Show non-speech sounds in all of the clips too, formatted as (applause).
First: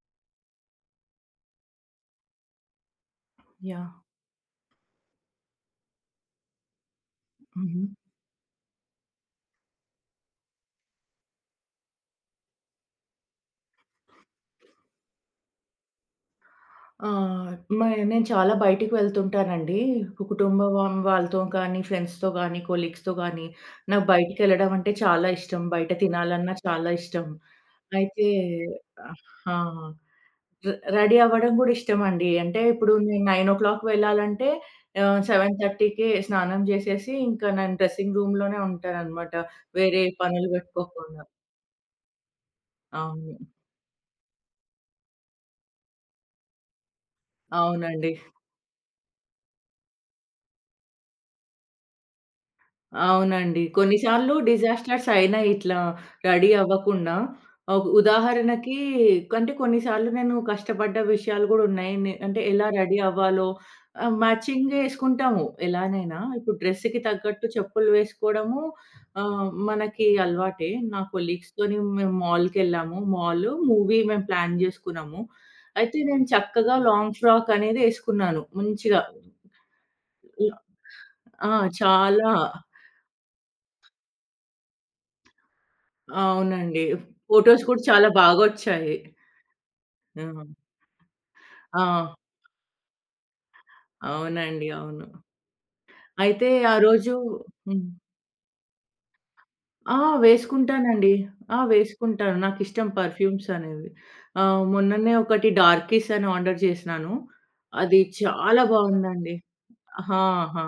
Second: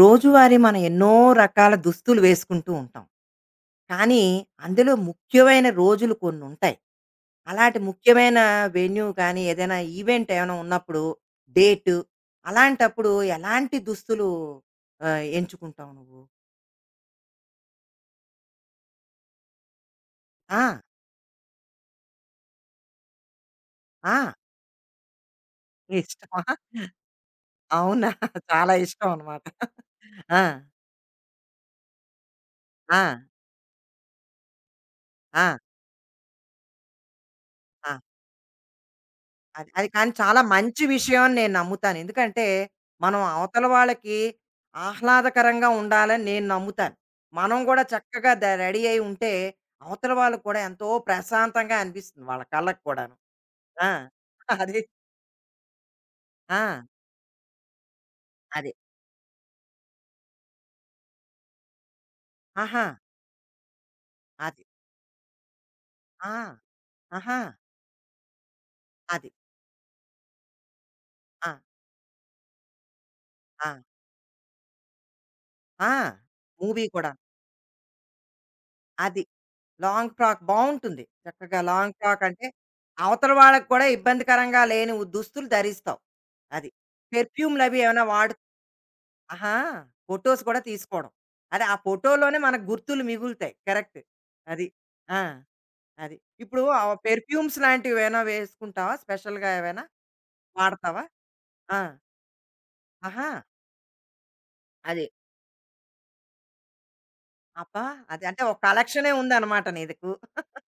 రోజువారీ మనం ఎన్నో రకాల దుస్తులు వేసుకుంటూ ఉంటాం. యాహ్! కానీ, అందులో ముఖ్యమైన రోజులు కొన్నుంటాయి. అలాంటి హుహు. ముఖ్యమైన వెన్యూ కానీ, ఏదైనా ఈవెంట్ ఏమైనా ఉన్నప్పుడు, డేటు అలాంటప్పుడు ఎలాంటి దుస్తులు ఎంచుకుంటావు నువ్వు? ఆహ్, మై నేను చాలా బయటికి వెళ్తుంటానండి. ఆ! కుటుంబం వాళ్ళతో కానీ, ఫ్రెండ్స్‌తో గానీ, కొలీగ్స్‌తో గానీ, నాకు ఆ! బయటికెళ్ళడం అంటే చాలా ఇష్టం. బయట ఇష్టమా? తినాలన్నా చాలా ఇష్టం. అవునా? అయితే చాలా ఇష్టం ఆహ్, అనమాట. ఆ! ఆ! రె రెడీ అవ్వడం గూడా ఇష్టమండి. అంటే ఇప్పుడు ఆ! నేను 9:00 వెళ్ళాలంటే ఆ! 7:30కే స్నానం జేసేసి, ఇంకా నేను ఆ! డ్రెసింగ్ రూమ్‌లోనే ఉంటాననమాట. అది. అది వేరే కానీ చాలా పనులు మంచి విషయం పెట్టుకోకుండా. అని నేను నమ్ముతాను. ఎందుకంటే, మనం అవును. అవతల వాళ్ళకి ఆహ్లాదకరంగా ఉండాలని నేను నమ్ముతాను. మనం గూడా అవునండి. చక్కగా రెడీ అయి ఉంటే, అవతల వాళ్ళకి కూడా ఎంతో ప్రశాంతంగా అనిపిస్తుంది వాళ్ళ కళ్ళకి కూడాను. అవునండి. ఆ! కొన్నిసార్లు అది. డిజాస్టర్స్ అయినాయి ఇట్లా రెడీ ఆ! అవ్వకుండా. అది. ఉదాహరణకి అంటే కొన్నిసార్లు నేను కష్టపడ్డ విషయాలు గూడా ఉన్నాయి. అంటే ఎలా ఆహా! రెడీ అవ్వాలో అది. మ్యాచింగే యేసుకుంటాము ఎలానైనా. ఆ! ఇప్పుడు డ్రెస్‌కి ఆహా! తగ్గట్టు చెప్పులు వేసుకోవడము అది. మనకి అలవాటే. నా ఆ! కొలీగ్స్‌తోని మేము మాల్‌కెళ్ళాము. మాల్, ఆ! మూవీ మేము ప్లాన్ జేసుకున్నాము. ఆ! అయితే నేను చక్కగా మూవీ కూడా. లాంగ్ ఫ్రాక్ అనేది యేసుకున్నాను మంచిగా. అది. లాంగ్ ఫ్రాక్ ల బావుంటుంది. ఆ! చక్కగా లాంగ్ ఫ్రాక్ చాలా. అంటే, అవతల వాళ్ళకి కూడా ఇబ్బందికరంగా లేని దుస్తులు ధరిస్తావు. అది. అవునండి. ఫోటోస్ పెర్ఫ్యూమ్‌లవి కూడా ఏమైనా చాలా వాడు బాగొచ్చాయి. ఆహా! ఆ! ఫోటోస్ కూడా తీసుకోవడం. అదే ఆ ఆ! ఫోటోలోనే మనకు గుర్తులు మిగులుతాయి. కరెక్ట్. అది. అవునండి. అవును. ఆ! అది. అయితే ఇప్పుడు ఆ ఆ రోజు పెర్ఫ్యూమ్స్ హ్మ్. లాంటివేమైనా వేసుకుంటావా? స్పెషల్‌గా ఏవైనా ఆ! వాడతావా? వేసుకుంటానండి. ఆ! ఆ! వేసుకుంటాను. నాకిష్టం ఆహా! పర్ఫ్యూమ్స్ అనేవి. అది. మొన్ననే ఒకటి 'డార్కీస్' అని ఆర్డర్ చేసినాను. అబ్బా! అది అది అంటే ఒక చాలా కలెక్షనే బాగుందండి. ఉందనమాట నీకు. ఆ! ఆ!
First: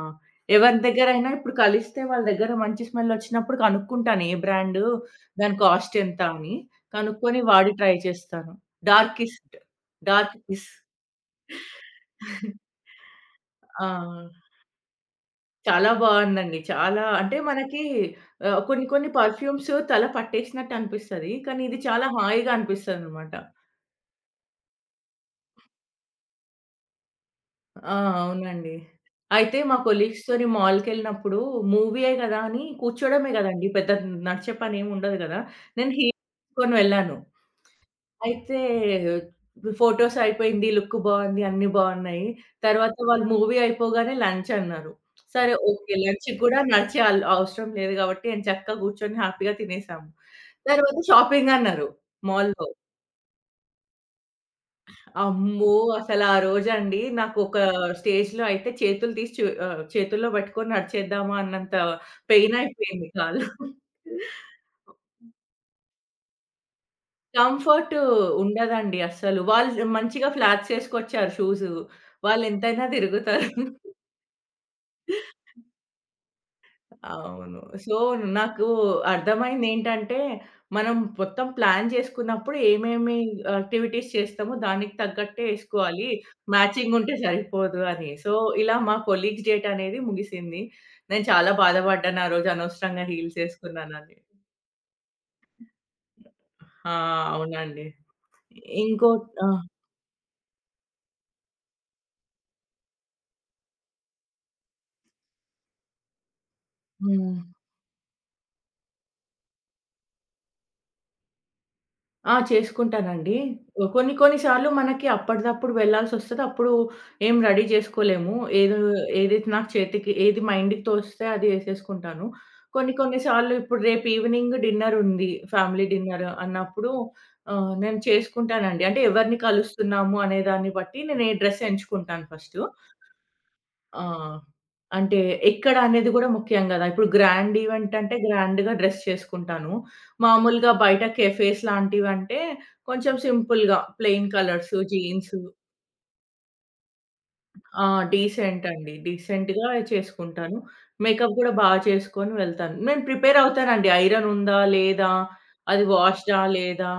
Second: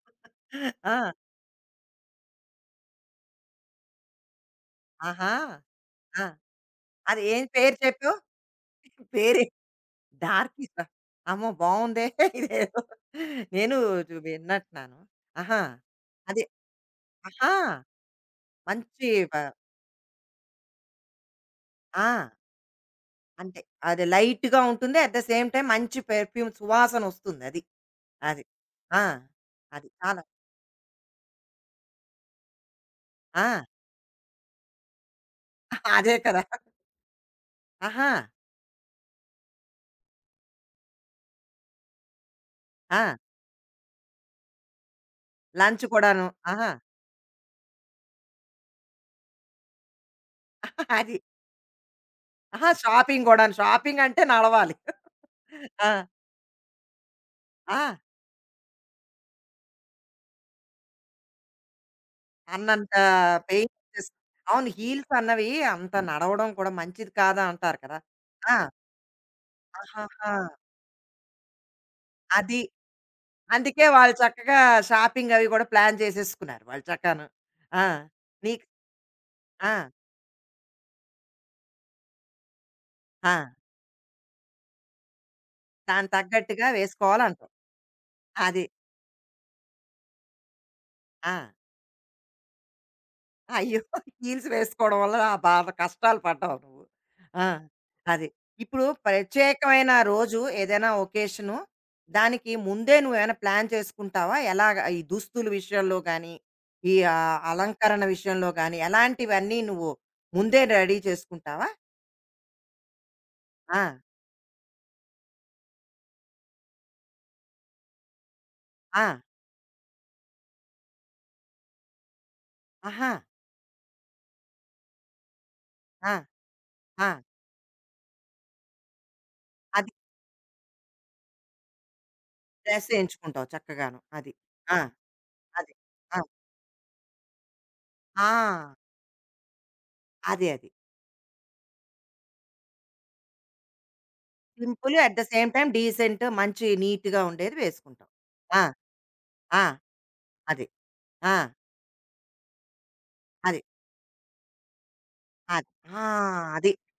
ఎవరి ఆ! దగ్గరైనా ఇప్పుడు కలిస్తే వాళ్ళ దగ్గర మంచి స్మెల్లొచ్చినప్పుడు కనుక్కుంటాను ఏ బ్రాండు, ఆహా! దాని కాస్ట్ ఎంత ఆ! అని. అది కనుక్కొని ఏం వాడి పేరు ట్రై చెప్పావు? చేస్తాను. పేరు 'డార్కీస్ట్'. 'డార్కీస్'. డార్కిసా? అమ్మో! బావుందే (laughs) ఇదేదో నేను ఆ! విన్నట్టున్నాను. ఆహా! చాలా అది బావుందండి. చాలా అంటే ఆహా! మనకి కొన్ని మంచి కొన్ని పర్ఫ్యూమ్స్ తల పట్టేసినట్టు అనిపిస్తది. కానీ ఇది ఆ! చాలా హాయిగా అనిపిస్తదనమాట. అంతే. అది లైట్‌గా ఉంటుంది. అట్ ద సేమ్ టైమ్ మంచి పెర్ఫ్యూమ్ సువాసనొస్తుందది. ఆ! అది. అవునండి. అది ఆ! అయితే మా అది. చాలా కొలీగ్స్‌తోని మాల్‌కెళ్ళినప్పుడు మూవీయే గదా! అని కూర్చోవడమే ఆ! గదండీ పెద్ద నడిచే పనేమి ఉండదు గదా! నేను (laughs) అదే హీల్ కదా! వేసుకొని వెళ్ళాను. ఆహా! అయితే ఫోటోస్ అయిపోయింది. లుక్ బావుంది. అన్నీ బావున్నాయి. తర్వాత ఆ! వాళ్ళు మూవీ అయిపోగానే లంచ్ అన్నారు. సరే లంచ్ ఓకే. కూడాను. లంచ్‌కి కూడా ఆహా! నడిచే ఆల్ అవసరం లేదు కాబట్టి నేను చక్కగా కూర్చొని హ్యాపీగా తినేసాము. (laughs) తర్వాత అది. షాపింగ్ అన్నారు మాల్‌లో. ఆహా! షాపింగ్ గూడాను. షాపింగంటే నడవాలి. (laughs) అమ్మో! ఆ! అసలు ఆ రోజండి నాకు ఒక ఆ! స్టేజ్‌లో అయితే చేతులు తీసి చేతుల్లో పట్టుకొని నడిచేద్దామా అన్నంత పెయిన్ అన్నంత అయిపోయింది కాళ్ళు. పెయిన్ వచ్చేసి అవును. హీల్స్ అన్నవి అంత నడవడం కూడా మంచిది కాదా అంటారు కంఫర్ట్ కదా! ఆ! ఉండదండి అస్సలు. వాళ్ళు మంచిగా ఆహాహా! ఫ్లాట్స్ ఏసుకొచ్చారు షూజు. అది. వాళ్ళెంతైనా తిరుగుతారు. అందుకే వాళ్ళు చక్కగా షాపింగ్ అవి కూడా ప్లాన్ చేసేసుకున్నారు వాళ్ళు చక్కాను. అవును. ఆ! సో, నీకు నాకు ఆ! అర్థమైందేంటంటే, మనం మొత్తం ప్లాన్ జేసుకున్నప్పుడు ఏమేమి ఆ! యాక్టివిటీస్ చేస్తామో దానికి తగ్గట్టే ఏసుకోవాలి. దానికి తగ్గట్టుగా మ్యాచింగుంటే వేసుకోవాలంటావు. సరిపోదు అని. సో, అది. ఇలా మా కొలీగ్స్ డేట్ అనేది ముగిసింది. నేను ఆ! చాలా బాధపడ్డాను ఆ రోజు అనవసరంగా హీల్స్ అయ్యో! ఏసుకున్నానని. హీల్స్ వేసుకోవడం వల్ల ఆ బాధ కష్టాలు పడ్డావు నువ్వు. ఆ! ఆ! అవునండి. అది. ఇప్పుడు ఇంకో ఆ! ప్రత్యేకమైన రోజు ఏదైనా ఒకేషను, దానికి ముందే నువ్వేమైనా ప్లాన్ చేసుకుంటావా? ఎలాగ ఈ దుస్తుల విషయంలో గానీ, ఈ హ్మ్. అలంకరణ విషయంలో గానీ, ఎలాంటివన్నీ నువ్వు ముందే రెడీ చేసుకుంటావా? ఆ! చేసుకుంటానండి. ఆ! ఓ కొన్ని కొన్ని సార్లు మనకి అప్పటిదప్పుడు వెళ్ళాల్సొస్తది. అప్పుడు ఏం రెడీ జేసుకోలేము. ఏదో ఆ! ఏదైతే నాకు చేతికి ఏది మైండ్‌కి తోస్తే అది ఏసేసుకుంటాను. కొన్ని ఆహా! కొన్ని సార్లు ఇప్పుడు రేపు ఈవినింగ్ డిన్నరుంది. ఫ్యామిలీ ఆ! డిన్నర్ అన్నప్పుడు ఆ! నేను చేసుకుంటానండి. అంటే ఎవరిని అది కలుస్తున్నాము అనే దాన్ని బట్టి నేను ఏ డ్రెస్ ఎంచుకుంటాను ఫస్టు. డ్రెస్ ఎంచుకుంటావు చక్కగాను. ఆ! అది. ఆ! అంటే అది. ఎక్కడ అనేది ఆ! గూడా ముఖ్యం గదా! ఇప్పుడు గ్రాండ్ ఈవెంట్ అంటే గ్రాండ్‌గా ఆ! డ్రెస్ చేసుకుంటాను. అదే. అది. మామూలుగా బయట కెఫేస్ లాంటివంటే కొంచెం సింపుల్‌గా plain colours, simple at the jeans. Same time decent మంచి నీట్‌గా ఉండేది ఆ! వేసుకుంటాం. ఆ! డీసెంట్ అండి. ఆ! డీసెంట్‌గా చేసుకుంటాను. అది. మేకప్ ఆ! గూడా చేసుకొని వెళ్తాను. నేను ప్రిపేర్ అది. అవుతానండి. ఐరన్ ఉందా? లేదా? అది. అది ఆ! వాష్‌డా? అది. లేదా?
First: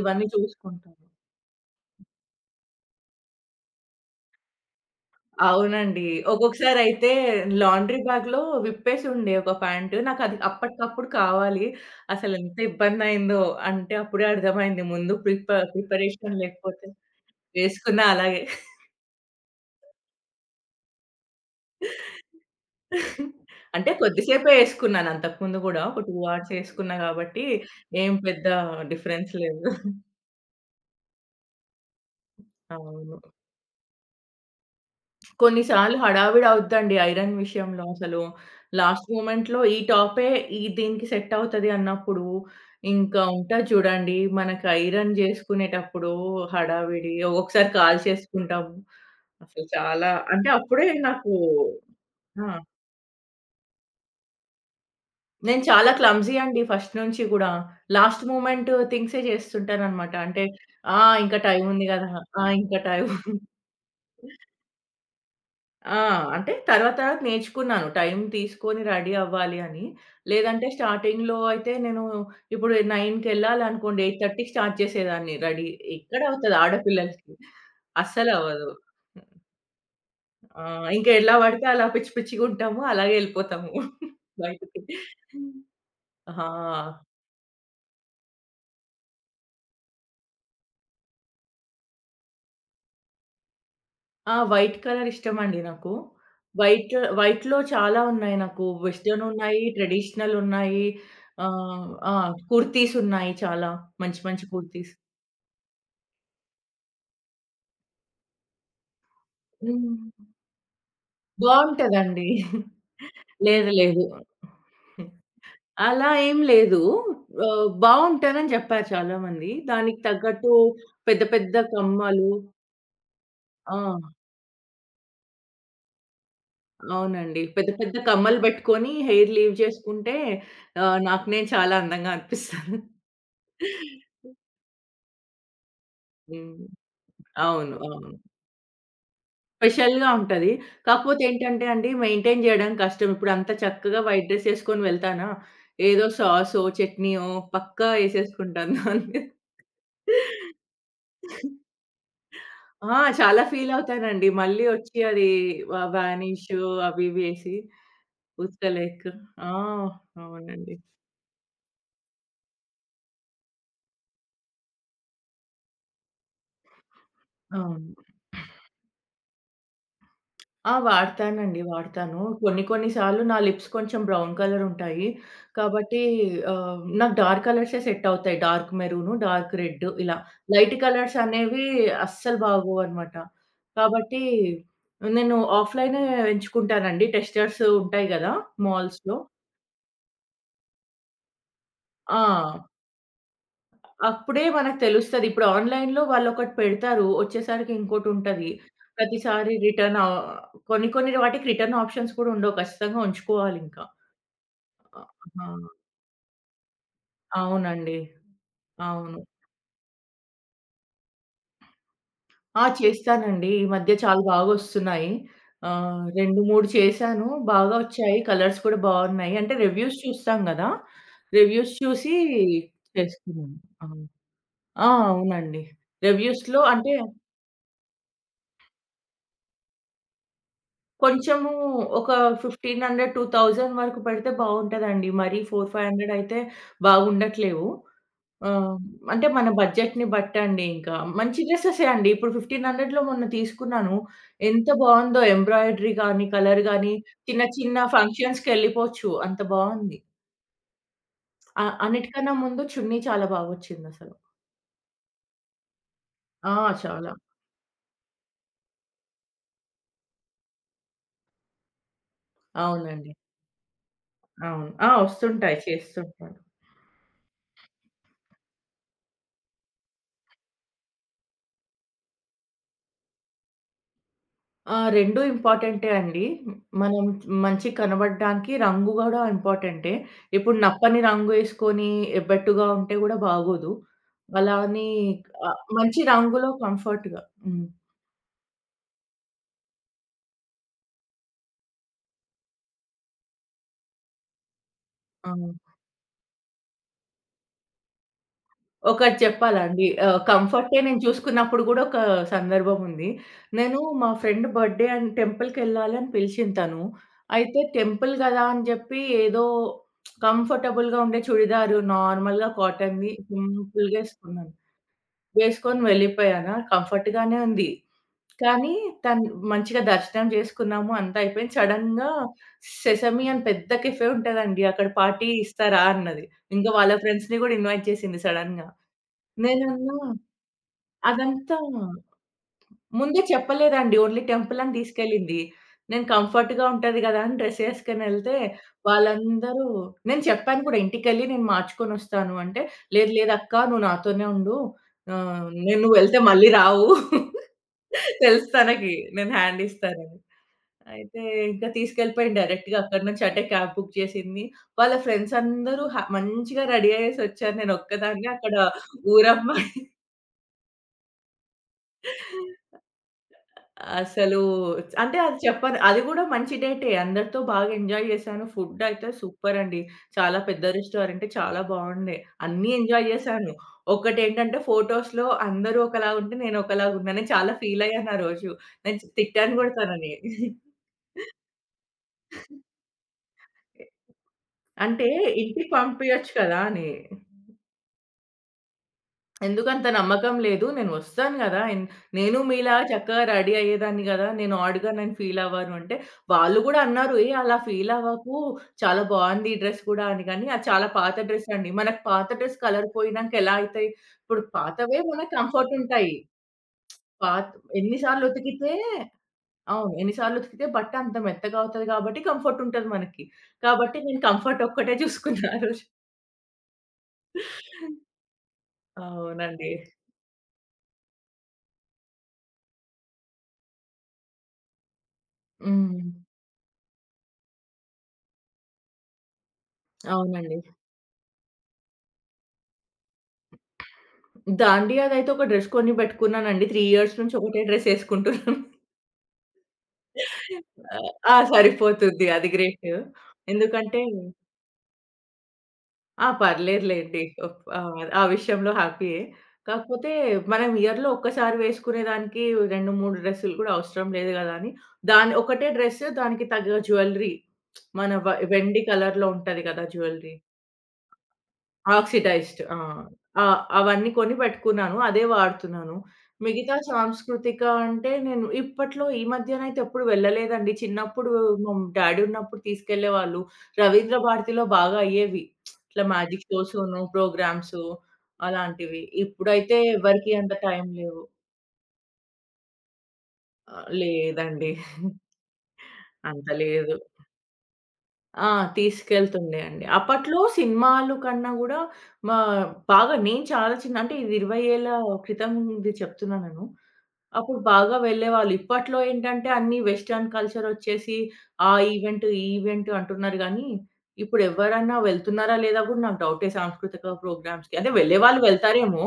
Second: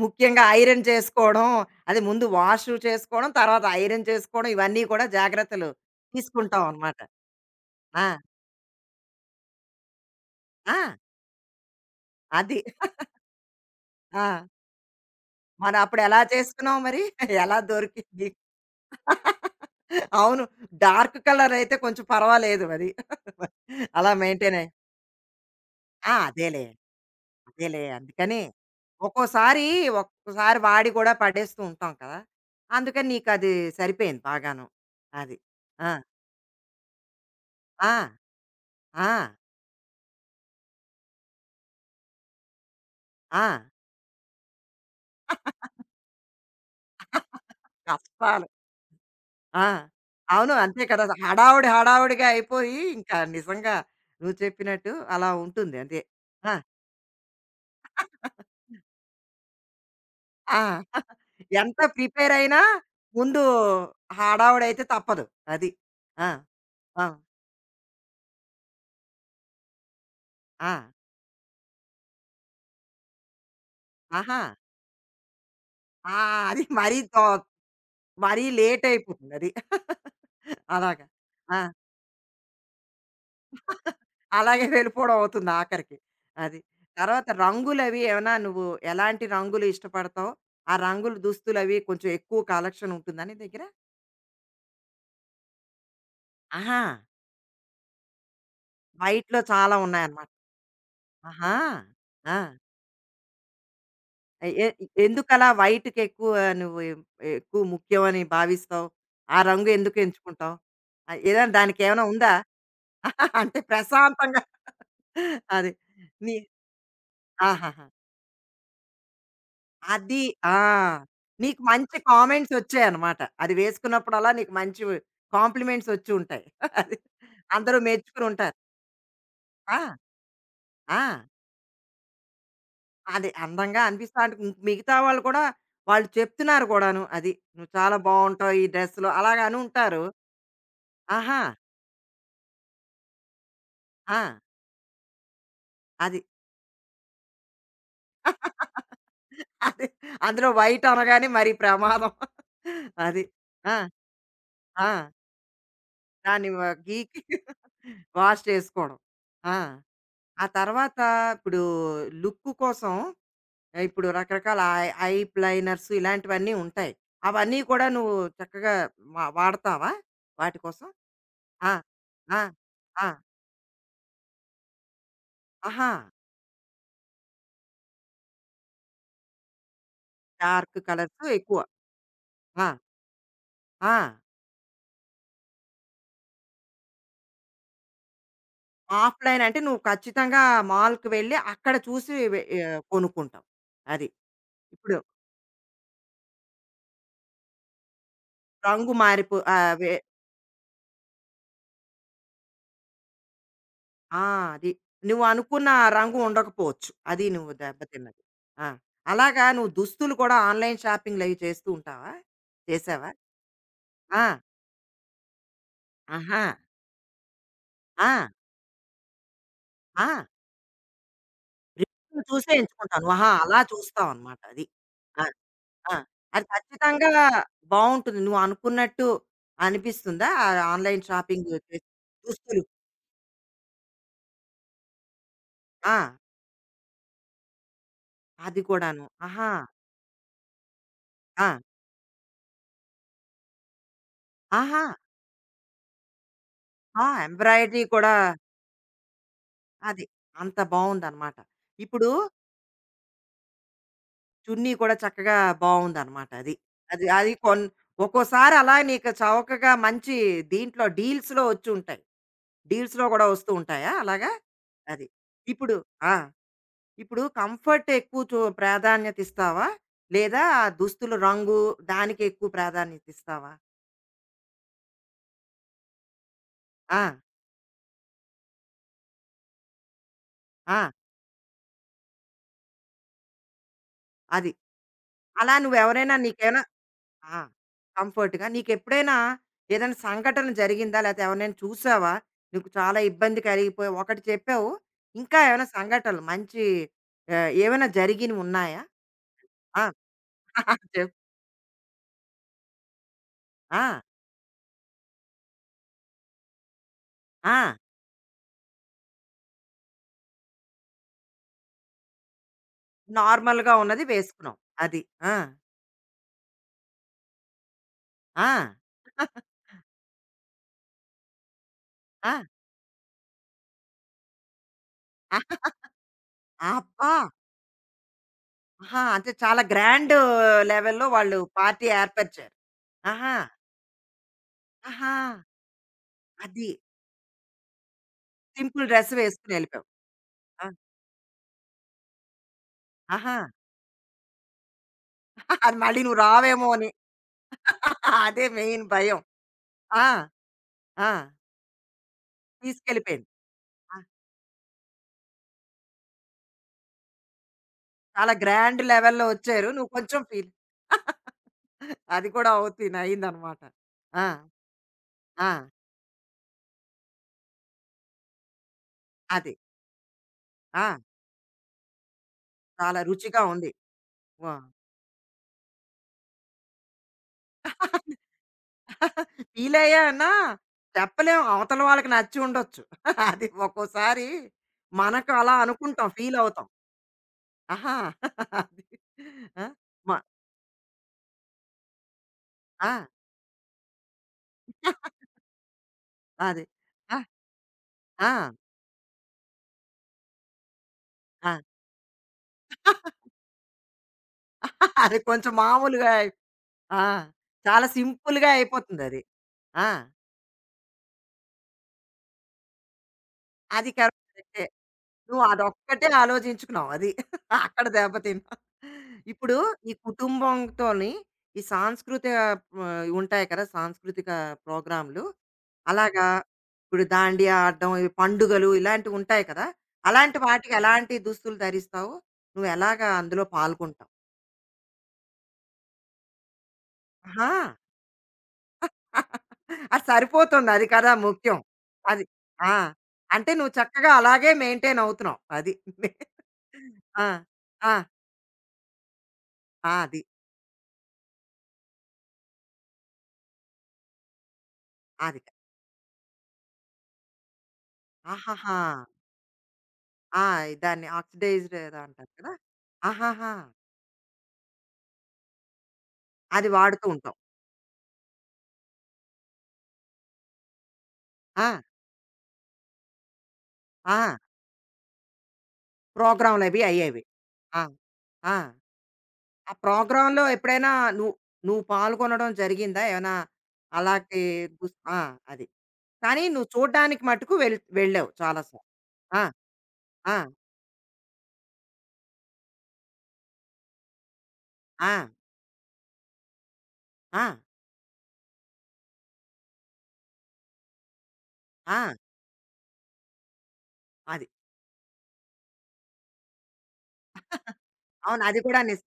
ఇవన్నీ ముఖ్యంగా ఐరన్ చూసుకుంటా. చేసుకోవడం, అది ముందు వాష్ చేసుకోవడం, తర్వాత ఐరన్ చేసుకోవడం ఇవన్నీ కూడా జాగ్రత్తలు అవునండి. తీసుకుంటాం అనమాట. ఒక్కొక్కసారయితే లాండ్రీ ఆ! బ్యాగ్‌లో విప్పేసి ఉండే ఒక ప్యాంటు. నాకది ఆ! అప్పటికప్పుడు కావాలి. అసలెంత అది. ఇబ్బందయిందో అంటే ఆ! అప్పుడే అర్థమైంది. ముందు ప్రిప మరి అప్పుడు ఎలా ప్రిపరేషన్ చేసుకున్నావు లేకపోతే మరి? (laughs) ఎలా వేసుకున్నా దొరికింది? అలాగే. (laughs) అవును. డార్క్ కలర్ అయితే కొంచెం పర్వాలేదు మరి. అంటే అలా కొద్దిసేపే మెయింటైన్ అయ్యి యేసుకున్నాను అంతకుముందు గూడా. ఒక ఆ! 2 అవర్స్ అదేలే. యేసుకున్నా గాబట్టి అదేలే. ఏం అందుకనే. పెద్ద డిఫరెన్స్ ఒక్కోసారి, లేదు. ఒక్కోసారి వాడి కూడా పడేస్తూ ఉంటాం కదా! అందుకని అవును. నీకది సరిపోయింది బాగాను. అది. కొన్ని ఆ! సార్లు హడావిడి అవుద్దండి ఐరన్ విషయంలో ఆ! అసలు. ఆ! లాస్ట్ మొమెంట్‌లో ఈ టాపే ఈ దీనికి సెట్ అవుతది అన్నప్పుడు, ఇంకా ఆ! ఉంటది చూడండి మనకి ఐరన్ జేసుకునేటప్పుడు హడావిడి. ఒక్కొక్కసారి కష్టాలు. కాల్చేసుకుంటాము. ఆ! అసలు చాలా అంటే అవును. అంతే అప్పుడే కదా! నాకు హడావుడి, హడావుడిగా ఆ! అయిపోయి ఇంకా నిజంగా నువ్వు చెప్పినట్టు అలా నేను ఉంటుంది. చాలా అంతే. క్లమ్జీ ఆ! అండి ఫస్ట్ నుంచి గూడా. లాస్ట్ మొమెంట్ థింగ్సే జేస్తుంటాననమాట. అంటే ఆ! ఆ! ఇంకా టైం ఎంత ఉంది గదా! ప్రిపేర్ ఆ! అయినా ఇంకా టైం ముందు హడావుడైతే తప్పదు. అది. ఆ! ఆ! అంటే తర్వాత ఆ! తర్వాత నేర్చుకున్నాను. టైం తీసుకొని రెడీ అవ్వాలి అని. లేదంటే ఆ! స్టార్టింగ్‌లో అయితే నేను ఇప్పుడు 9:00కెళ్ళాలనుకోండి ఆహా! 8:30కి స్టార్ట్ చేసేదాన్ని రెడీ. ఆ! ఎక్కడవుతది అది ఆడపిల్లలకి? మరీ అస్సలవ్వదు. లేట్ అయిపోతుంది అది. (laughs) ఆ! అలాగా. ఇంక ఎలా ఆ! పడితే అలా పిచ్చి పిచ్చిగుంటాము. అలాగే ఎళ్ళిపోతాము అలాగే బయటికి. వెళ్ళిపోవడం అవుతుంది ఆఖరికి. అది. ఆ! తర్వాత రంగులవి ఏమైనా నువ్వు ఎలాంటి రంగులు ఇష్టపడతావు? ఆ రంగులు దుస్తులవి కొంచెం ఎక్కువ కలెక్షన్ ఉంటుందా నీ దగ్గర? ఆ! వైట్ కలర్ ఇష్టమండి నాకు. ఆహా! వైట్ వైట్‌లో చాలా ఉన్నాయి నాకు. వెస్టర్న్ వైట్‌లో ఉన్నాయి, చాలా ఉన్నాయన్నమాట. ట్రెడిషనల్ ఉన్నాయి. ఆహా! ఆహ్, ఆ! ఆ! కుర్తీస్ ఉన్నాయి చాలా. మంచి మంచి ఎ కుర్తీస్. ఎందుకలా వైట్‌కెక్కువ నువ్వు ఎక్కువ ముఖ్యమని భావిస్తావు? ఆ రంగు ఎందుకు హ్మ్. ఎంచుకుంటావు? ఏదైనా దానికేమైనా బావుంటదండి. ఉందా? (laughs) అంటే లేదు లేదు. ప్రశాంతంగా అది. అలా నీ ఏం లేదు. ఆహాహా! బావుంటదని జెప్పారు చాలా మంది. దానికి అది తగ్గట్టు ఆ! పెద్ద పెద్ద నీకు మంచి కమ్మలు. కామెంట్స్ వచ్చాయన్నమాట. అది ఆ! వేసుకున్నప్పుడల్లా నీకు మంచి కాంప్లిమెంట్స్ వచ్చి ఉంటాయి. (laughs) అది అవునండి. పెద్ద అందరూ పెద్ద మెచ్చుకొని కమ్మలు ఉంటారు. బెట్టుకొని హెయిర్ లీవ్ ఆ! జేసుకుంటే ఆ! నాకు నేను చాలా అందంగా అనిపిస్తాను. అది అందంగా అనిపిస్తా అంటే ఇంక మిగతా వాళ్ళు కూడా వాళ్ళు హ్మ్. చెప్తున్నారు కూడాను. అది "నువ్వు అవును. చాలా అవును. బావుంటావు ఈ డ్రెస్‌లో" అలాగ అని ఉంటారు. స్పెషల్‌గా ఉంటది. కాకపోతే ఆహా! ఏంటంటే అండి మెయింటైన్ జేయడం కష్టం. ఇప్పుడు అంత చక్కగా వైట్ ఆ! డ్రెస్ ఏసుకొని వెళ్తానా, ఏదో అది. సాసో, చట్నీయో పక్కా ఏసేసుకుంటాను (laughs) దాని మీద. అది. అందులో వైట్ అనగానే మరి ప్రమాదం. (laughs) ఆ! అది. చాలా ఫీల్ ఆ! అవుతానండి. మళ్ళీ ఆ! వచ్చి అది దాన్ని వానిషు అవి గీకి ఇవి ఏసి వాష్ చేసుకోవడం. ఉతకలేక. ఆ! ఆ! ఆ అవునండి. తర్వాత ఇప్పుడు లుక్ కోసం ఇప్పుడు రకరకాల ఐ ఐ ప్లైనర్స్ ఇలాంటివన్నీ ఉంటాయి. అవన్నీ కూడా అవును. నువ్వు చక్కగా వాడతావా వాటి ఆ! కోసం? వాడతానండి. ఆ! వాడతాను. ఆ! కొన్ని కొన్ని ఆ! సార్లు నా లిప్స్ కొంచెం బ్రౌన్ కలర్ ఉంటాయి. ఆహా! కాబట్టి నాకు డార్క్ కలర్సే సెట్ అవుతాయి. డార్క్ మెరూను, డార్క్ రెడ్ ఇలా. లైట్ డార్క్ కలర్స్ కలర్స్ ఎక్కువ. అనేవి అస్సలు ఆ! బాగోవనమాట. ఆ! కాబట్టి నేను ఆఫ్‌లైనే ఎంచుకుంటానండి. టెస్టర్స్ ఉంటాయి గదా! మాల్స్‌లో. ఆఫ్‌లైన్ అంటే నువ్వు ఖచ్చితంగా మాల్‌కి వెళ్ళి అక్కడ చూసి ఆ! కొనుక్కుంటావు. అది. అప్పుడే మనకు ఇప్పుడు తెలుస్తది. ఇప్పుడు ఆన్‌లైన్‌లో వాళ్ళొకటి పెడతారు. వచ్చేసరికి ఇంకోటుంటది. రంగు ప్రతిసారి రిటర్న్ ఆహ్, కొన్ని కొన్ని వాటికి రిటర్న్ ఆప్షన్స్ కూడా ఉండవు. ఖచ్చితంగా ఉంచుకోవాలింకా. ఆ! అది. ఆ! ఆ! నువ్వనుకున్న ఆ రంగు ఉండకపోవచ్చు. అది నువ్వు అవునండి. దెబ్బతిన్నది. ఆ! అవును. అలాగా నువ్వు దుస్తులు కూడా ఆన్‌లైన్ షాపింగ్‌లవి చేస్తూ ఉంటావా? ఆ! చేసావా? చేస్తానండి. ఈ మధ్య చాలా ఆ! బాగొస్తున్నాయి. 2, ఆహా! 3 చేశాను. బాగా వచ్చాయి. ఆ! కలర్స్ కూడా బావున్నాయి. అంటే రివ్యూస్ ఆ! చూస్తాం గదా! రివ్యూస్ చూసి రివ్యూలు చూసే ఎంచుకుంటావు. ఆహా! చేసుకున్నాను. అలా అవును. చూస్తావనమాట అది. ఆ! ఆ! అవునండి. ఆ! అది రివ్యూస్‌లో అంటే ఖచ్చితంగా బావుంటుంది. నువ్వనుకున్నట్టు అనిపిస్తుందా? ఆ ఆన్‌లైన్ షాపింగ్ కొంచెము చేసి ఒక దుస్తులు? 1,500, 2,000 వరకు పడితే బావుంటదండి. మరీ 4, ఆ! 500 అయితే బాగుండట్లేవు. అది ఆహ్, కూడాను. అంటే మన ఆహా! బడ్జెట్‌ని బట్టండి ఇంకా. మంచి ఆ! డ్రెసెసే అండి. ఇప్పుడు 1,500లో మొన్న తీసుకున్నాను. ఎంత ఆహా! బావుందో ఎంబ్రాయిడరీ గానీ, కలర్ గానీ ఆ! చిన్న చిన్న ఎంబ్రాయిడరీ కూడా ఫంక్షన్స్‌కెళ్ళిపోవచ్చు. అంత బావుంది. అది. అంత బావుందనమాట. ఇప్పుడు అన్నిటికన్నా ముందు చున్నీ చాలా బాగొచ్చిందసలు. చున్నీ కూడా చక్కగా బావుందనమాట అది. ఆ! అది చాలా. అది ఒక్కోసారి అలా నీకు చవకగా మంచి దీంట్లో డీల్స్‌లో వచ్చుంటాయి. డీల్స్‌లో అవునండి. గూడా వస్తూ ఉంటాయా అలాగా? అవును. ఆ! అది. వస్తుంటాయి. ఇప్పుడు ఆ! చేస్తుంటాను. ఇప్పుడు కంఫర్ట్ ఎక్కువ ప్రాధాన్యత ఇస్తావా? లేదా దుస్తులు రంగు దానికి ఎక్కువ ప్రాధాన్యత ఇస్తావా? ఆ! 2 ఇంపార్టెంటే అండి. ఆ! మనం మంచిగా కనబడడానికి రంగు గూడా ఇంపార్టెంటే. ఇప్పుడు ఆ! నప్పని రంగు ఏసుకొని ఎబ్బెట్టుగా ఉంటే గూడా బాగోదు. అది. అలా అని అలా మంచి నువ్వెవరైనా రంగులో నీకేమైనా కంఫర్ట్‌గా. ఆ! హ్మ్. కంఫర్ట్‌గా. నీకెప్పుడైనా ఏదైనా సంఘటన జరిగిందా? లేతే ఎవరినైనా చూసావా? నీకు చాలా ఇబ్బంది కలిగిపోయి ఒకటి చెప్పావు. ఇంకా అవును. ఏమైనా సంఘటనలు మంచి ఏమైనా జరిగినవున్నాయా? ఒకటి చెప్పాలా ఆ! అండి? కంఫర్టే (laughs) నేను చెప్ చూసుకున్నప్పుడు గూడా ఒక సందర్భం ఉంది. నేను ఆ! మా ఫ్రెండ్ బర్త్‌డే అండ్ టెంపుల్‌కెళ్ళాలని పిలిచింది తను. అయితే ఆ! టెంపుల్ గదా అని జెప్పి ఏదో కంఫర్టబుల్‌గా ఉండే చుడిదారు నార్మల్‌గా కాటన్‌ది నార్మల్‌గా సింపుల్‌గా ఉన్నది ఏసుకున్నాను. వేసుకున్నావు. అది. ఆ! వేసుకొని వెళ్ళిపోయానా, కంఫర్ట్‌గానే ఉంది. కానీ ఆ! తను (laughs) మంచిగా దర్శనం చేసుకున్నాము, అంతా అయిపోయింది. సడెన్‌గా ఆ! సెసమి అని పెద్ద కెఫే ఉంటదండి. అక్కడ పార్టీ ఇస్తారా అన్నది. ఆ, ఇంకా వాళ్ళ అబ్బా! ఫ్రెండ్స్‌ని గూడా ఇన్వైట్ చేసింది సడెన్‌గా. ఆహా! అంటే చాలా నేనన్నా గ్రాండ్ లెవెల్‌లో వాళ్ళు అదంతా పార్టీ ఏర్పరిచారు. ముందే ఆహా! చెప్పలేదండి. ఓన్లీ టెంపుల్ అని ఆహా! తీసుకెళ్ళింది. నేను కంఫర్ట్‌గా అది. ఉంటది గదా! అని డ్రెస్ ఏసుకొనెళ్తే సింపుల్ డ్రెస్ వేసుకొని వాళ్ళందరూ ఎళ్ళిపోయావు. నేను చెప్పాను ఆ! కూడా ఇంటికెళ్ళి నేను మార్చుకొనొస్తాను అంటే, "లేదు లేదు ఆహా! అక్క నువ్వు నాతోనే ఉండు. అది నేను మళ్ళీ నువ్వెళ్తే నువ్వు మళ్ళీ రావేమో అని. రావు." (laughs) (laughs) అదే తెలుసు మెయిన్ తనకి భయం. నేను హ్యాండ్ ఆ! ఇస్తానని. ఆ! అయితే ఇంకా తీసుకెళ్ళిపోయాను డైరెక్ట్‌గా అక్కడి నుంచి తీసుకెళ్ళిపోయింది. అంటే క్యాబ్ బుక్ ఆ! చేసింది. వాళ్ళ ఫ్రెండ్స్ అందరూ మంచిగా రెడీ అయ్యేసొచ్చారు. నేనొక్కదాన్నే చాలా అక్కడ గ్రాండ్ లెవెల్‌లో ఊరమ్మా. వచ్చారు. నువ్వు కొంచెం ఫీల్ (laughs) అది కూడా (laughs) అవుతుంది అయిందనమాట. ఆ! అసలు అంటే అది ఆ! చెప్పను. అది గూడా మంచి డేటే. అందరితో బాగా ఎంజాయ్ చేశాను. ఫుడ్ అయితే అది. సూపర్ అండి. చాలా పెద్ద ఆ! రెస్టారెంటే. చాలా బావుండే. అన్నీ చాలా ఎంజాయ్ రుచిగా చేశాను. ఉంది. వా ఒకటేంటంటే ఫోటోస్‌లో అందరూ ఒకలాగా ఉంటే నేను ఒకలాగా ఉన్నా. నేను చాలా ఫీల్ (laughs) అయ్యాను ఆ రోజు. నేను తిట్టాను గూడా ఫీల్ తనని. అయ్యానా చెప్పలేం (laughs) అవతల వాళ్ళకి నచ్చి ఉండొచ్చు. (laughs) అది ఒక్కోసారి అంటే మనకు అలా ఇంటికి అనుకుంటాం. పంపియొచ్చు ఫీల్ కదా! అవుతాం. అని. ఆహా! (laughs) అది. ఆ! ఎందుకంత మ నమ్మకం లేదు. నేను వస్తాను గదా! నేను మీలా ఆ! చక్కగా రెడీ అయ్యేదాన్ని గదా! నేను ఆడ్‌గా నేను (laughs) ఫీల్ అవ్వను అంటే, వాళ్ళు అది. గూడా అన్నారు, ఆ! "ఏ అలా ఫీల్ అవ్వకు. ఆ! చాలా బావుంది ఈ డ్రెస్ కూడా" అని. కానీ అది చాలా పాత డ్రెస్ ఆ! అండి. మనకు పాత డ్రెస్ కలర్ (laughs) పోయినంక ఎలా అయితాయి? ఇప్పుడు పాతవే అది మనకు కొంచెం కంఫర్ట్ మామూలుగా ఉంటాయి. అయి ఆ! పాత చాలా ఎన్ని సార్లు సింపుల్‌గా ఉతికితే అయిపోతుందది. ఆ! అవును. ఎన్ని సార్లు ఉతికితే బట్ట అంత మెత్తగా అవుతది గాబట్టి కంఫర్ట్ ఉంటది మనకి. అది కాబట్టి నేను కరెక్టే. కంఫర్ట్ ఒక్కటే నువ్వు చూసుకున్నా ఆ రోజు. అదొక్కటే ఆలోచించుకున్నావు అది. (laughs) అక్కడ దెబ్బతిన్నావు. ఇప్పుడు అవునండి. ఈ కుటుంబంతోని ఈ సాంస్కృతిక ఉంటాయి కదా! సాంస్కృతిక ప్రోగ్రామ్‌లు. హ్మ్. అలాగా ఇప్పుడు దాండియా ఆడడం, ఈ పండుగలు ఇలాంటివి ఉంటాయి కదా! అలాంటి అవునండి. వాటికి ఎలాంటి దుస్తులు ధరిస్తావు? నువ్వెలాగా అందులో పాల్గొంటావు? దాండియాదైతే ఒక డ్రెస్ కొని పెట్టుకున్నానండి. 3 ఇయర్స్ నుంచి ఆహా! ఒకటే డ్రెస్ ఏసుకుంటున్నాను. అది సరిపోతుంది. అది కదా ఆ! ముఖ్యం. అది. సరిపోతుంది. అది ఆ! గ్రేట్. అంటే నువ్వు ఎందుకంటే చక్కగా అలాగే మెయింటైన్ అవుతున్నావు. అది. ఆ! పర్లేదులెండి. ఆ! ఆ! ఆ విషయంలో హ్యాపీయే. ఆ! కాకపోతే అది. మనం ఇయర్‌లో ఒక్కసారి వేసుకునే దానికి 2, 3 డ్రెస్సులు కూడా అవసరం లేదు గదా! అని దాని అది. ఒకటే డ్రెస్ దానికి తగ్గ జ్యువెలరీ. మన ఆహాహా! వెండి కలర్‌లో ఉంటది కదా! జ్యువెలరీ. ఆ! దాన్ని ఆక్సిడైజ్డ్ ఏదో అంటారు కదా! ఆక్సిడైజ్డ్. ఆ! ఆ! ఆహాహా! అవన్నీ కొని పెట్టుకున్నాను. అదే వాడుతున్నాను. అది మిగతా వాడుతూ ఉంటాం. సాంస్కృతిక అంటే నేను ఇప్పట్లో ఈ మధ్యనైతే ఎప్పుడు వెళ్ళలేదండి. చిన్నప్పుడు ఆ! మా డ్యాడీ ఉన్నప్పుడు తీసుకెళ్ళేవాళ్ళు. రవీంద్ర ఆ! భారతిలో బాగా అయ్యేవి. ఇట్లా మ్యాజిక్ ప్రోగ్రామ్‌లవి షోసును, అయ్యేవి. ఆ! ప్రోగ్రామ్సు ఆ! అలాంటివి. ఆ ఇప్పుడైతే ఎవరికీ ప్రోగ్రామ్‌లో అంత టైం ఎప్పుడైనా లేవు. నువ్వు నువ్వు పాల్గొనడం జరిగిందా? ఏమైనా ఆ! అలాంటి లేదండి. ఆ! (laughs) అది. కానీ అంత నువ్వు లేదు. చూడ్డానికి మట్టుకు వెళ్ళావు ఆ! చాలా సార్లు. ఆ! తీసుకెళ్తుండే అండి. ఆ! అప్పట్లో సినిమాలు కన్నా గూడా మా బాగా నేను చాలా చిన్న అంటే ఇది 20 ఏళ్ల ఆ! క్రితంది చెప్తున్నా నేను. ఆ! అప్పుడు బాగా వెళ్ళేవాళ్ళు. ఇప్పట్లో ఏంటంటే అన్నీ వెస్టర్న్ కల్చర్ ఒచ్చేసి ఆ ఆ! ఈవెంట్, ఈ ఈవెంట్ అంటున్నారు గానీ, ఇప్పుడు అది. ఎవరన్నా వెళ్తున్నారా లేదా గూడా నాకు డౌటే సాంస్కృతిక ప్రోగ్రామ్స్‌కి. అంటే అవును. వెళ్ళేవాళ్ళు అది కూడా వెళ్తారేమో!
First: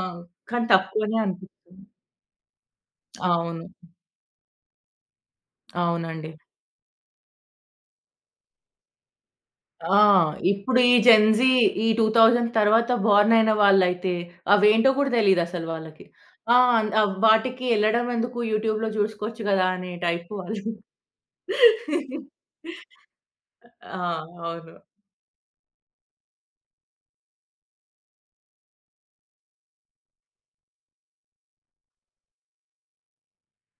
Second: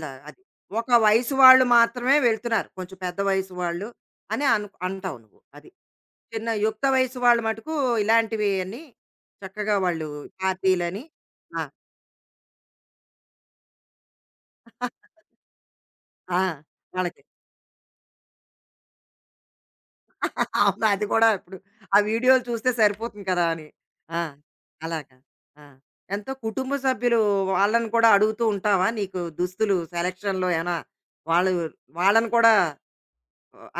ఆ! అది. కానీ ఒక తక్కువనే వయసు వాళ్ళు అనిపిస్తుంది. మాత్రమే వెళ్తున్నారు. కొంచెం పెద్ద వయసు అవును. వాళ్ళు అని అంటావు నువ్వు. అది. అవునండి. చిన్న యుక్త వయసు వాళ్ళు మటుకు ఇలాంటివి అన్ని చక్కగా ఆ! వాళ్ళు ఇప్పుడు ఈ పార్టీలని జెన్‌జీ ఆ! ఈ 2000 తర్వాత బోర్న్ అయిన వాళ్ళైతే అవేంటో కూడా తెలీదసలు వాళ్ళకి. ఆ! ఆ! వాళ్ళకి. వాటికి ఎళ్ళడం ఎందుకు యూట్యూబ్‌లో చూసుకోవచ్చు గదా! అనే టైపు వాళ్ళు. అవును. అది కూడా ఇప్పుడు ఆ వీడియోలు చూస్తే సరిపోతుంది కదా! అని. ఆ! ఆ! అవును. అలాగా. ఆ! ఎంతో కుటుంబ సభ్యులు వాళ్ళని కూడా అడుగుతూ ఉంటావా? నీకు దుస్తులు సెలక్షన్‌లో ఏమైనా వాళ్ళు వాళ్ళని కూడా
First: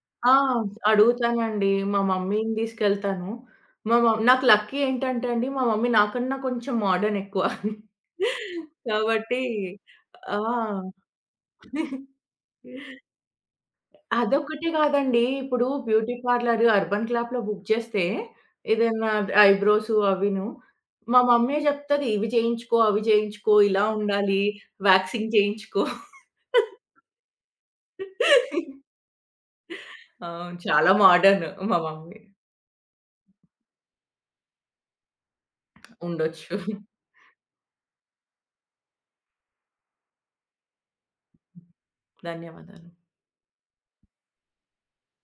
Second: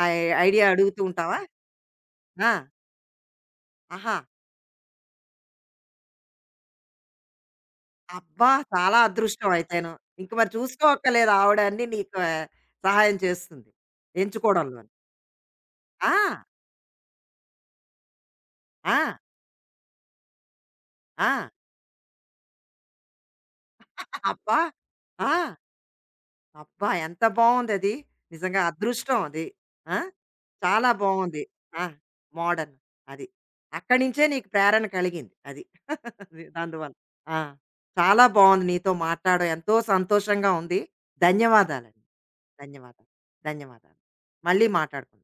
ఐ ఆ! ఐడియా అడుగుతూ ఉంటావా? అడుగుతానండి. మా ఆ! మమ్మీని తీసుకెళ్తాను. మా ఆహా! మమ్ నాకు లక్కీ ఏంటంటే అండి, మా మమ్మీ నాకన్నా కొంచెం మోడర్న్ ఎక్కువ. అబ్బా! చాలా కాబట్టి అదృష్టం అయితేను. ఇంక ఆ! మరి చూసుకోక్కర్లేదు ఆవిడ అన్నీ నీకు సహాయం చేస్తుంది. అదొక్కటే ఎంచుకోవడంలోని. కాదండి. ఇప్పుడు బ్యూటీ ఆ! పార్లర్, అర్బన్ క్లాప్‌లో బుక్ చేస్తే ఆ! ఏదైనా ఐబ్రోస్ అవిను మా ఆ! మమ్మీ చెప్తది. ఇవి చేయించుకో, అవి చేయించుకో, ఇలా ఉండాలి, అబ్బా! ఆ! వాక్సింగ్ చేయించుకో. అబ్బా! ఎంత బావుందది. నిజంగా అదృష్టం అది. ఆ! అవును. చాలా చాలా బావుంది. మోడర్న్ మా ఆ! మమ్మీ. మోడర్న్ అది. అక్కడి నుంచే నీకు ప్రేరణ కలిగింది. అది. (laughs) అది ఉండొచ్చు. అందువల్ల. ఆ! చాలా బావుంది నీతో మాట్లాడడం. ఎంతో సంతోషంగా ఉంది. ధన్యవాదాలండి. ధన్యవాదాలు. ధన్యవాదాలు. ధన్యవాదాలు. మళ్ళీ మాట్లాడుకుందాం.